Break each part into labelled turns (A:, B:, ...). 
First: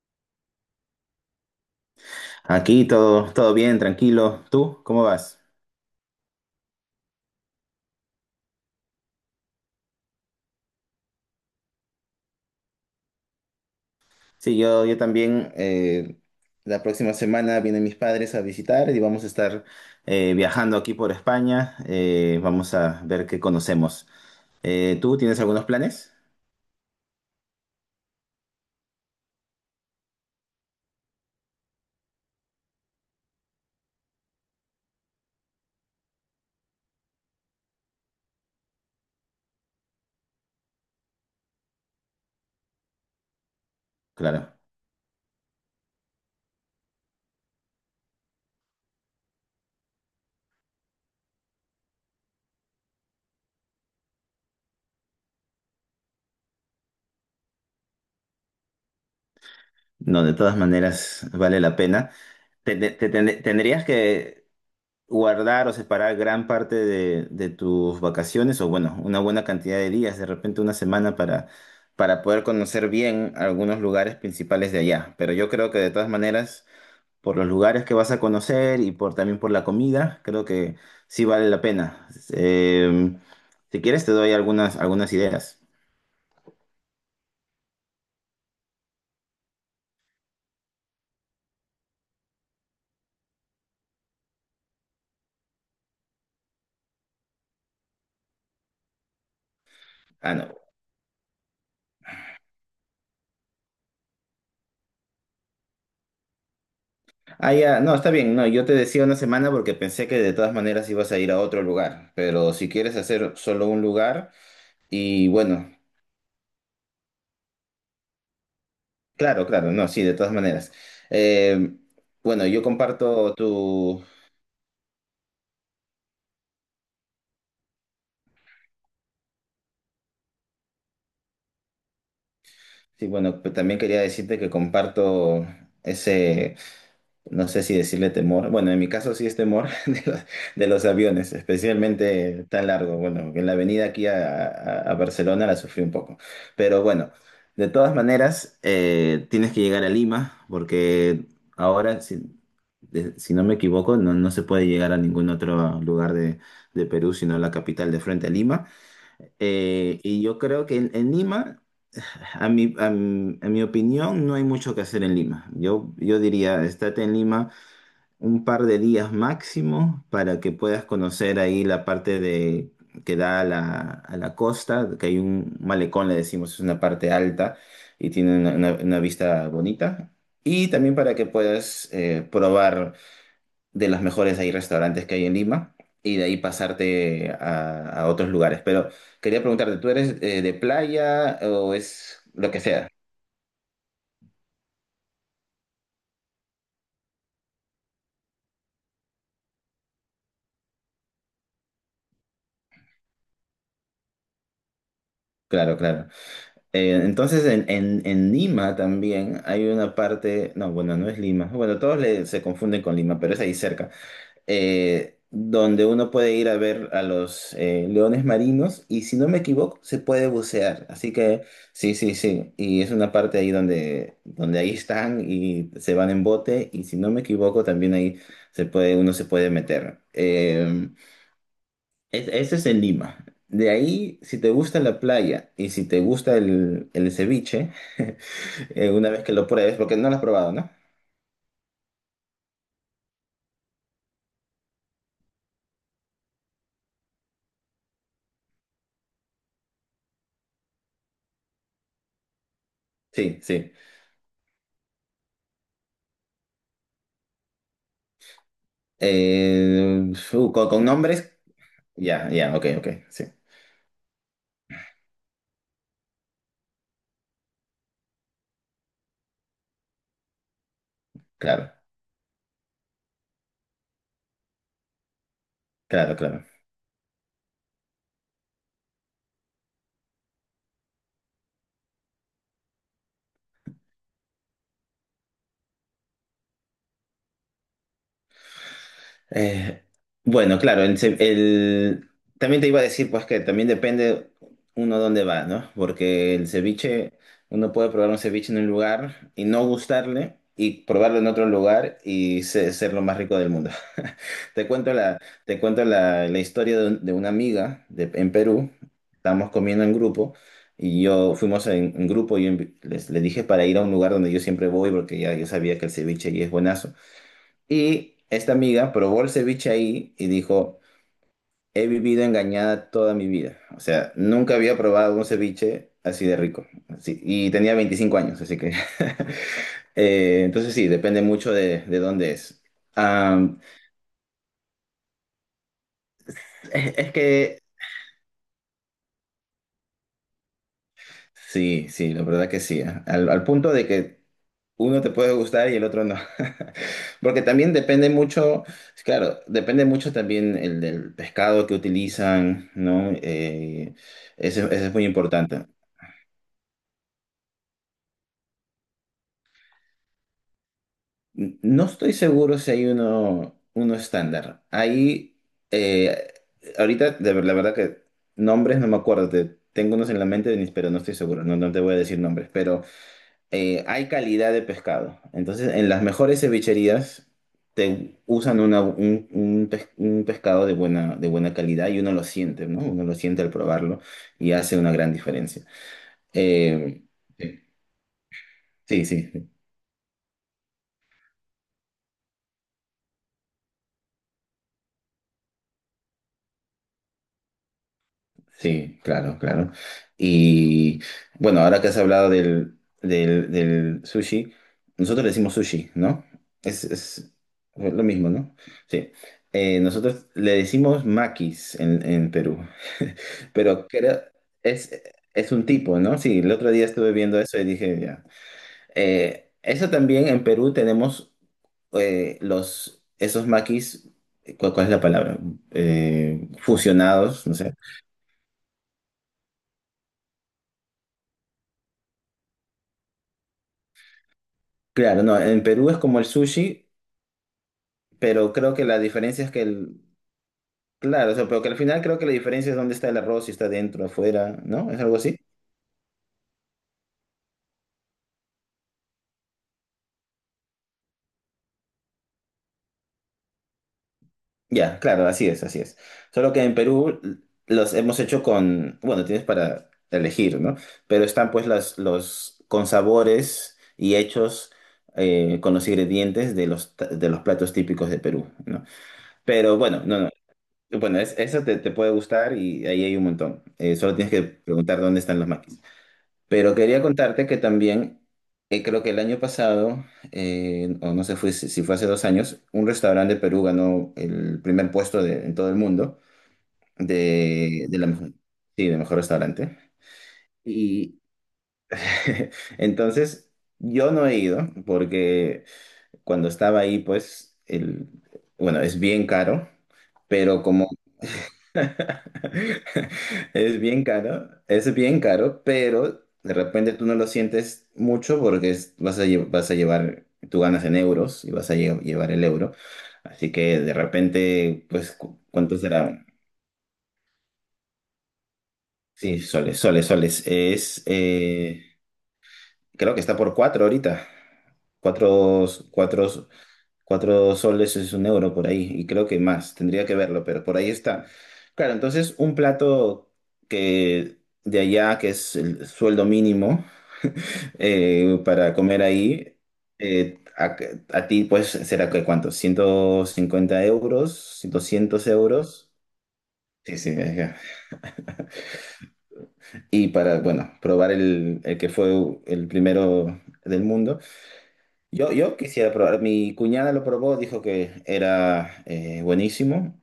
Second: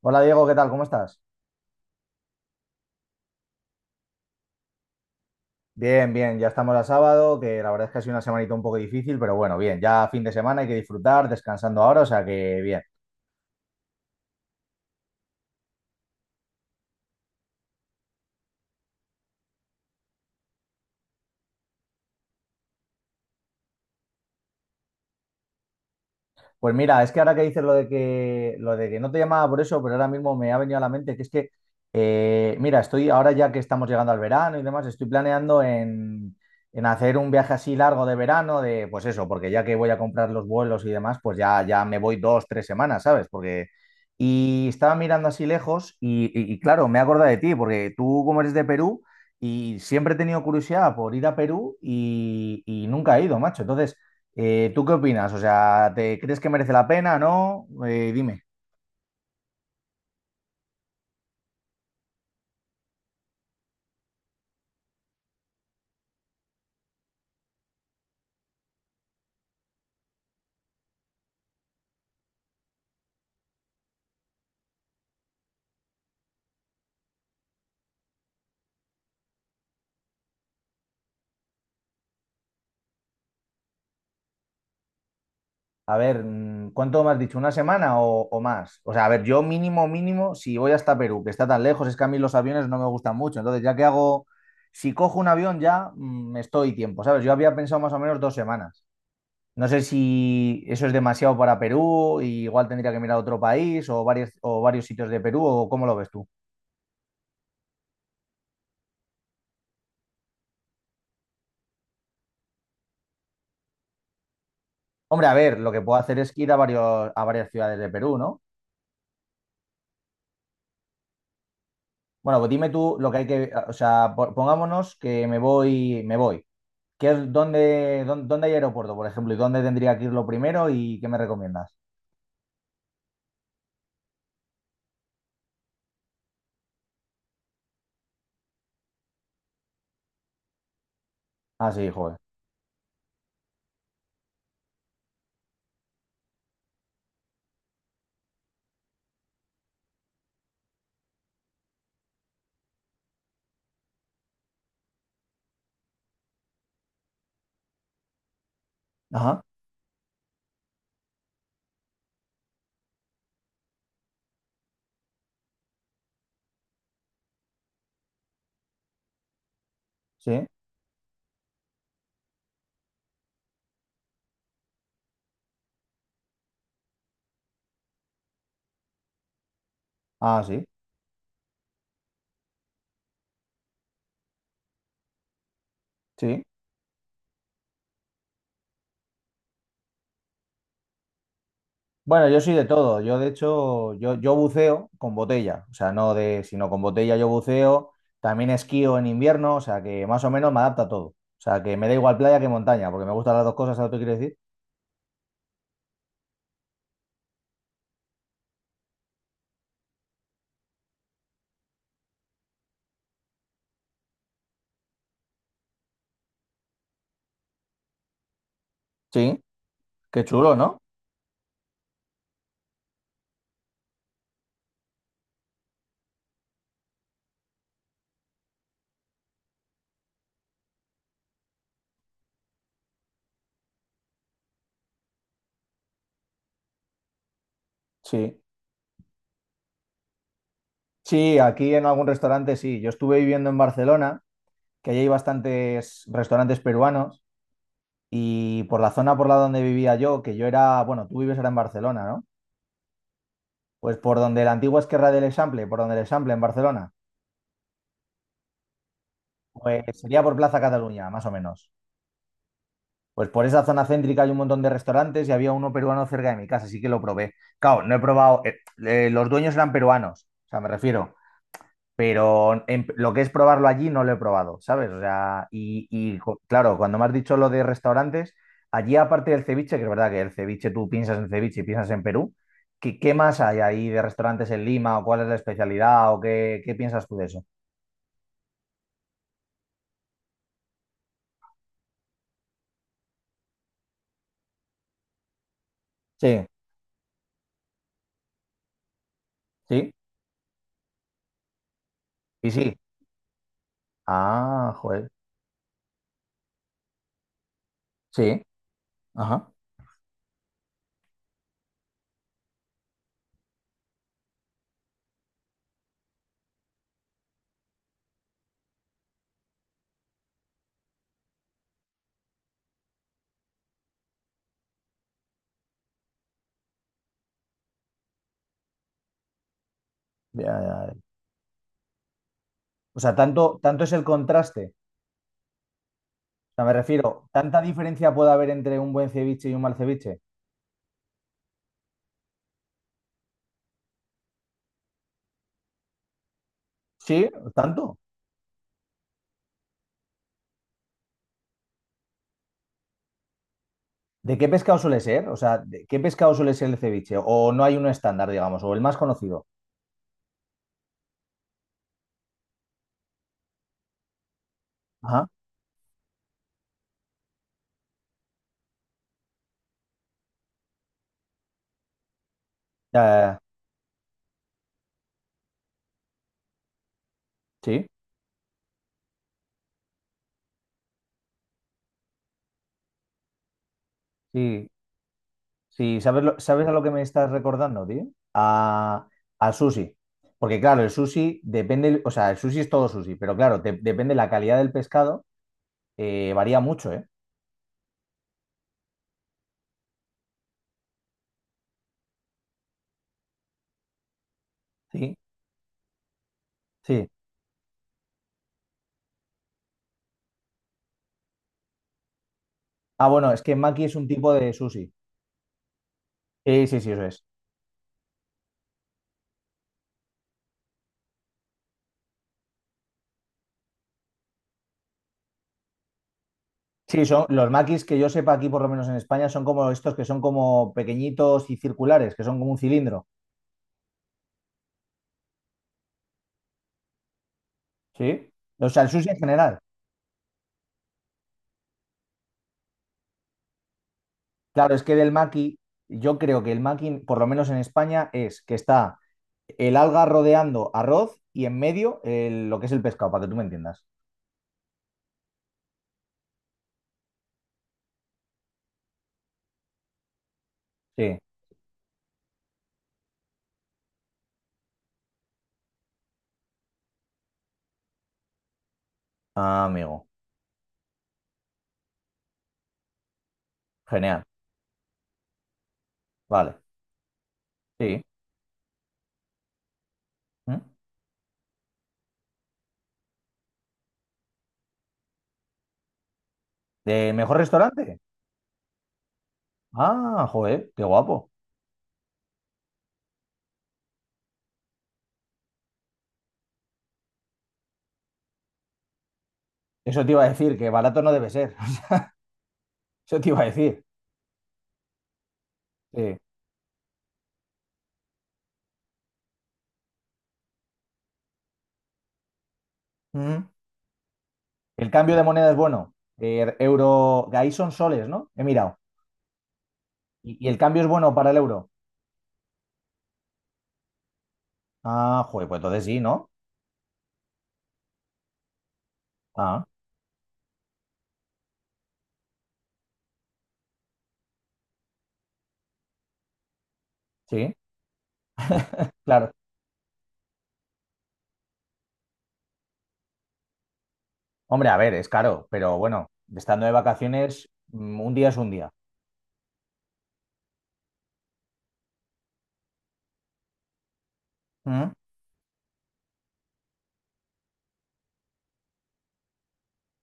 A: Hola Diego, ¿qué tal? ¿Cómo estás?
B: Aquí todo bien, tranquilo. ¿Tú cómo vas?
A: Bien, bien, ya estamos a sábado, que la verdad es que ha sido una semanita un poco difícil, pero bueno, bien, ya fin de semana hay que disfrutar, descansando ahora, o sea que bien.
B: Sí, yo también. La próxima semana vienen mis padres a visitar y vamos a estar viajando aquí por España. Vamos a ver qué conocemos. ¿Tú tienes algunos planes?
A: Pues mira, es que ahora que dices lo de que no te llamaba por eso, pero ahora mismo me ha venido a la mente que es que, mira, estoy ahora ya que estamos llegando al verano y demás, estoy planeando en hacer un viaje así largo de verano, de pues eso, porque ya que voy a comprar los vuelos y demás, pues ya, ya me voy dos, tres semanas, ¿sabes? Porque,
B: Claro.
A: y estaba mirando así lejos y claro, me he acordado de ti, porque tú como eres de Perú y siempre he tenido curiosidad por ir a Perú y nunca he ido, macho. Entonces... ¿tú qué opinas? O sea, ¿te crees que merece la pena? ¿No? Dime.
B: No, de todas maneras vale la pena. Tendrías que guardar o separar gran parte de tus vacaciones o bueno, una buena cantidad de días, de repente una semana para poder conocer bien algunos lugares principales de allá. Pero yo creo que de todas maneras, por los lugares que vas a conocer y por también por la comida, creo que sí vale la pena. Si quieres te doy algunas ideas.
A: A ver, ¿cuánto me has dicho? ¿Una semana o más? O sea, a ver, yo mínimo, mínimo, si voy hasta Perú, que está tan lejos, es que a mí los aviones no me gustan mucho. Entonces, ya que hago, si cojo un avión ya me estoy tiempo, ¿sabes? Yo había pensado más o menos dos semanas. No sé
B: Ah,
A: si
B: no.
A: eso es demasiado para Perú, y igual tendría que mirar otro país o varios sitios de Perú, o cómo lo ves tú.
B: Ah, ya, no, está bien. No, yo te decía una semana porque pensé que de todas maneras ibas a ir a otro lugar. Pero si quieres hacer solo un lugar,
A: Hombre,
B: y
A: a ver, lo
B: bueno,
A: que puedo hacer es ir a varios, a varias ciudades de Perú, ¿no?
B: claro, claro, no, sí, de todas maneras. Eh,
A: Bueno,
B: bueno,
A: pues
B: yo
A: dime tú lo que hay
B: comparto
A: que, o
B: tu,
A: sea, pongámonos que me voy, me voy. ¿Qué es- dónde, dónde, dónde hay aeropuerto, por ejemplo? ¿Y dónde tendría que ir lo primero y qué me recomiendas?
B: sí, bueno, pues también quería decirte que comparto ese, no sé si decirle temor, bueno, en mi caso sí es temor de los aviones,
A: Ah, sí, joder.
B: especialmente tan largo. Bueno, en la avenida aquí a Barcelona la sufrí un poco, pero bueno, de todas maneras tienes que llegar a Lima porque ahora, si no me equivoco, no, no se puede llegar a ningún otro lugar de Perú, sino a la capital de frente a Lima.
A: Ajá,
B: Y yo creo que en Lima, a mi opinión, no hay mucho que hacer en Lima. Yo diría, estate en Lima un par de días máximo para
A: sí.
B: que puedas conocer ahí la parte de que da a la costa, que hay un malecón, le decimos, es una parte alta y tiene una vista bonita.
A: Ah, sí,
B: Y también para que puedas probar de los mejores ahí restaurantes que hay en Lima y de ahí
A: sí.
B: pasarte a otros lugares. Pero quería preguntarte, ¿tú eres de playa o es
A: Bueno, yo
B: lo
A: soy
B: que
A: de
B: sea?
A: todo. Yo, de hecho, yo buceo con botella. O sea, no de, sino con botella yo buceo. También esquío en invierno, o sea, que más o menos me adapta a todo. O sea, que me da igual playa que montaña, porque me gustan las dos cosas, ¿sabes lo que quiero decir?
B: Claro, claro. Entonces en Lima también hay una parte, no, bueno, no es Lima, bueno, todos se confunden con Lima, pero es ahí cerca, donde uno puede ir a ver a los leones marinos y si no me
A: Sí,
B: equivoco se
A: qué
B: puede
A: chulo, ¿no?
B: bucear, así que sí, sí, sí, y es una parte ahí donde, donde ahí están y se van en bote y si no me equivoco también ahí uno se puede meter. Ese es en Lima. De ahí, si te gusta la playa y si te gusta el ceviche,
A: Sí.
B: una vez que lo pruebes, porque no lo has probado, ¿no?
A: Sí, aquí en algún restaurante sí. Yo estuve viviendo en Barcelona, que allí hay bastantes restaurantes peruanos, y por la zona por la donde vivía yo, que yo era, bueno, tú vives ahora en Barcelona, ¿no?
B: Sí, sí.
A: Pues por donde la antigua Esquerra del Example, por donde el Example en Barcelona, pues
B: Eh,
A: sería por
B: uh,
A: Plaza
B: con, con
A: Cataluña, más o
B: nombres,
A: menos.
B: ya, ya, ok, ok, sí.
A: Pues por esa zona céntrica hay un montón de restaurantes y había uno peruano cerca de mi casa, así que lo probé. Claro, no he probado, los dueños eran peruanos, o sea, me refiero.
B: Claro,
A: Pero lo que es probarlo allí no lo he probado, ¿sabes? O sea,
B: claro, claro.
A: claro, cuando me has dicho lo de restaurantes, allí aparte del ceviche, que es verdad que el ceviche, tú piensas en ceviche y piensas en Perú, ¿qué, qué más hay ahí de restaurantes en Lima o cuál es la especialidad o qué, qué piensas tú de eso?
B: Eh, bueno, claro, también te iba a decir pues que también depende uno dónde va, ¿no? Porque el
A: Sí,
B: ceviche, uno puede probar un ceviche en un lugar y no
A: sí,
B: gustarle y probarlo en otro lugar y
A: y sí.
B: ser lo más rico del mundo. Te
A: Ah,
B: cuento
A: joder,
B: la, la historia de una amiga en
A: sí,
B: Perú. Estábamos
A: ajá.
B: comiendo en grupo y yo fuimos en grupo y yo le dije para ir a un lugar donde yo siempre voy porque ya yo sabía que el ceviche ahí es buenazo. Y esta amiga probó el ceviche ahí y dijo, he vivido engañada toda mi vida. O sea, nunca había probado un ceviche así de rico. Y tenía 25 años, así que...
A: Ya,
B: Entonces
A: ya,
B: sí,
A: ya.
B: depende mucho de dónde es.
A: O sea, tanto,
B: Am,
A: tanto es el contraste. O sea, me
B: es
A: refiero, ¿tanta
B: que
A: diferencia puede haber entre un buen ceviche y un mal ceviche?
B: sí, sí, la verdad que sí. ¿Eh? Al punto de que uno te puede gustar y el otro no.
A: Sí,
B: Porque también
A: tanto.
B: depende mucho, claro, depende mucho también el del pescado que utilizan, ¿no? Eh,
A: ¿De qué
B: eso,
A: pescado
B: eso es
A: suele
B: muy
A: ser? O sea,
B: importante.
A: ¿de ¿qué pescado suele ser el ceviche? ¿O no hay uno estándar, digamos, o el más conocido?
B: No estoy seguro si hay uno estándar.
A: Ajá.
B: Eh, Ahorita, la verdad que nombres no me acuerdo, tengo unos en la mente, Denis, pero no estoy seguro, no, no te voy a decir nombres, pero...
A: Ya,
B: Hay calidad de pescado. Entonces, en las mejores cevicherías
A: sí,
B: te usan un pescado de buena calidad y uno lo siente, ¿no? Uno lo siente al probarlo y
A: sí,
B: hace una gran diferencia.
A: sí. ¿Sabes, sabes a lo que me
B: Eh,
A: estás recordando, tío?
B: sí,
A: A,
B: sí.
A: al sushi. Porque claro, el sushi depende, o sea, el sushi es todo sushi, pero claro, depende la calidad del pescado, varía mucho, ¿eh?
B: Sí, claro, claro. Y bueno, ahora que has hablado del sushi,
A: Sí,
B: nosotros le decimos sushi, ¿no? Es,
A: sí.
B: es lo mismo, ¿no? Sí. Nosotros le decimos maquis en Perú,
A: Ah, bueno, es que maki
B: pero
A: es un
B: creo,
A: tipo de sushi.
B: es, es un tipo, ¿no? Sí, el
A: Sí,
B: otro
A: sí,
B: día
A: sí, eso
B: estuve
A: es.
B: viendo eso y dije, ya. Eso también en Perú tenemos esos maquis, ¿cuál es la palabra?
A: Sí, son
B: Fusionados,
A: los
B: no sé.
A: makis que yo sepa aquí, por lo menos en España, son como estos que son como pequeñitos y circulares, que son como un cilindro.
B: Claro, no, en Perú es como el sushi,
A: Sí.
B: pero
A: O
B: creo
A: sea,
B: que
A: el
B: la
A: sushi en
B: diferencia es
A: general.
B: que el, claro, o sea, pero que al final creo que la diferencia es dónde está el arroz, si está dentro, afuera,
A: Claro, es
B: ¿no?
A: que
B: ¿Es
A: del
B: algo así?
A: maki, yo creo que el maki, por lo menos en España, es que está el alga rodeando arroz y en medio lo que es el pescado, para que tú me entiendas.
B: Ya, claro, así es, así es. Solo que en Perú los hemos hecho con, bueno, tienes para elegir, ¿no?
A: Sí.
B: Pero están pues los con sabores y hechos con los ingredientes de los platos típicos de Perú, ¿no?
A: Ah,
B: Pero bueno,
A: amigo.
B: no, no. Bueno, eso te puede gustar y ahí hay un montón. Solo
A: Genial.
B: tienes que preguntar dónde están los maquis.
A: Vale.
B: Pero quería contarte que
A: Sí.
B: también, creo que el año pasado,
A: ¿Mm?
B: o no sé fue, si fue hace 2 años, un restaurante de Perú ganó el primer puesto en todo el mundo
A: ¿De mejor
B: de
A: restaurante?
B: la mejor, sí, de mejor restaurante.
A: Ah, joder, qué guapo.
B: Y entonces yo no he ido porque cuando estaba ahí, pues, el, bueno, es bien caro,
A: Eso te iba a decir,
B: pero
A: que
B: como
A: barato no debe ser. Eso te iba a
B: es
A: decir.
B: bien caro, es bien caro,
A: Sí.
B: pero de repente tú no lo sientes mucho porque vas a llevar, tú ganas en euros y vas a llevar el euro.
A: Mm.
B: Así que de repente,
A: ¿El
B: pues,
A: cambio de moneda es
B: ¿cuánto
A: bueno?
B: será?
A: Euro, ahí son soles, ¿no? He mirado.
B: Sí, soles, soles,
A: ¿Y,
B: soles.
A: y el cambio es bueno para el euro?
B: Creo que está por cuatro ahorita.
A: Ah, joder, pues
B: Cuatro,
A: entonces sí, ¿no?
B: cuatro. 4 soles es un euro por ahí, y creo que
A: Ah,
B: más, tendría que verlo, pero por ahí está. Claro, entonces un plato que de allá, que es el sueldo mínimo
A: sí,
B: para comer
A: claro.
B: ahí, eh, a, a ti pues será que cuánto, 150 euros,
A: Hombre, a ver, es
B: 200
A: caro, pero
B: euros.
A: bueno, estando de
B: Sí, sí,
A: vacaciones,
B: ya.
A: un día es un día.
B: Y para, bueno, probar el que fue el primero del mundo.
A: ¿Mm?
B: Yo quisiera probar, mi cuñada lo probó, dijo que era buenísimo.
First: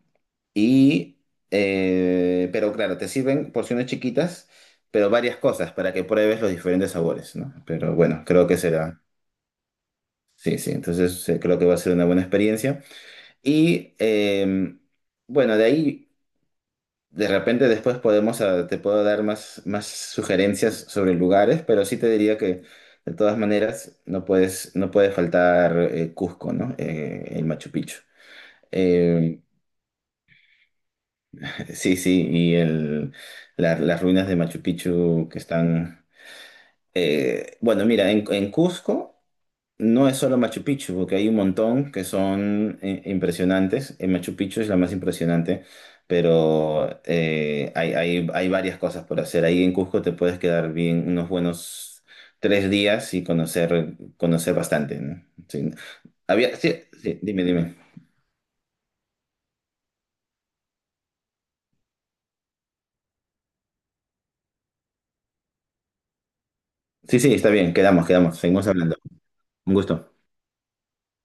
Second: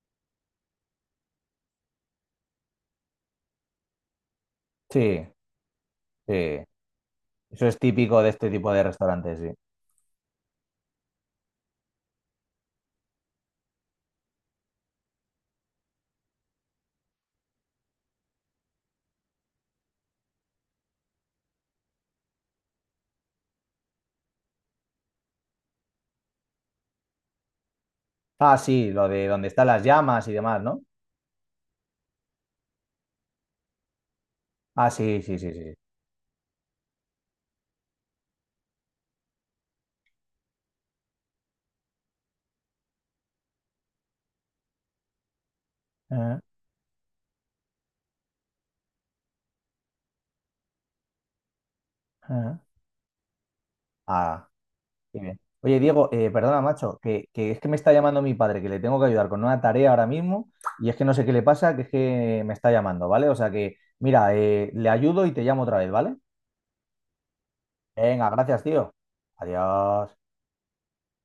B: Y, pero claro, te sirven porciones chiquitas, pero
A: Sí,
B: varias cosas para que pruebes los
A: sí.
B: diferentes sabores, ¿no?
A: Eso es
B: Pero
A: típico
B: bueno,
A: de
B: creo
A: este
B: que
A: tipo de
B: será.
A: restaurantes, sí.
B: Sí, sí, entonces creo que va a ser una buena experiencia. Y eh, bueno, de ahí, de repente después podemos, ah, te puedo dar más sugerencias sobre lugares, pero sí te diría que de todas maneras no puede faltar Cusco, ¿no? El Machu Picchu.
A: Ah, sí, lo de
B: Eh,
A: donde están las llamas y demás, ¿no?
B: Sí, sí, y las ruinas de Machu
A: Ah, sí,
B: Picchu
A: sí,
B: que
A: sí, sí.
B: están... Bueno, mira, en Cusco no es solo Machu Picchu, porque hay un montón que son impresionantes. En Machu Picchu es la más impresionante,
A: Ah,
B: pero hay varias cosas por hacer. Ahí en Cusco te puedes quedar bien unos buenos
A: ah.
B: 3 días y
A: Ah,
B: conocer bastante,
A: qué
B: ¿no?
A: bien.
B: Sí.
A: Oye, Diego,
B: Había,
A: perdona,
B: sí,
A: macho,
B: sí, dime,
A: que es que me
B: dime.
A: está llamando mi padre, que le tengo que ayudar con una tarea ahora mismo, y es que no sé qué le pasa, que es que me está llamando, ¿vale? O sea que, mira, le ayudo y te llamo otra vez, ¿vale?
B: Sí, sí, está bien, quedamos,
A: Venga,
B: quedamos,
A: gracias,
B: seguimos
A: tío.
B: hablando. Un gusto.
A: Adiós.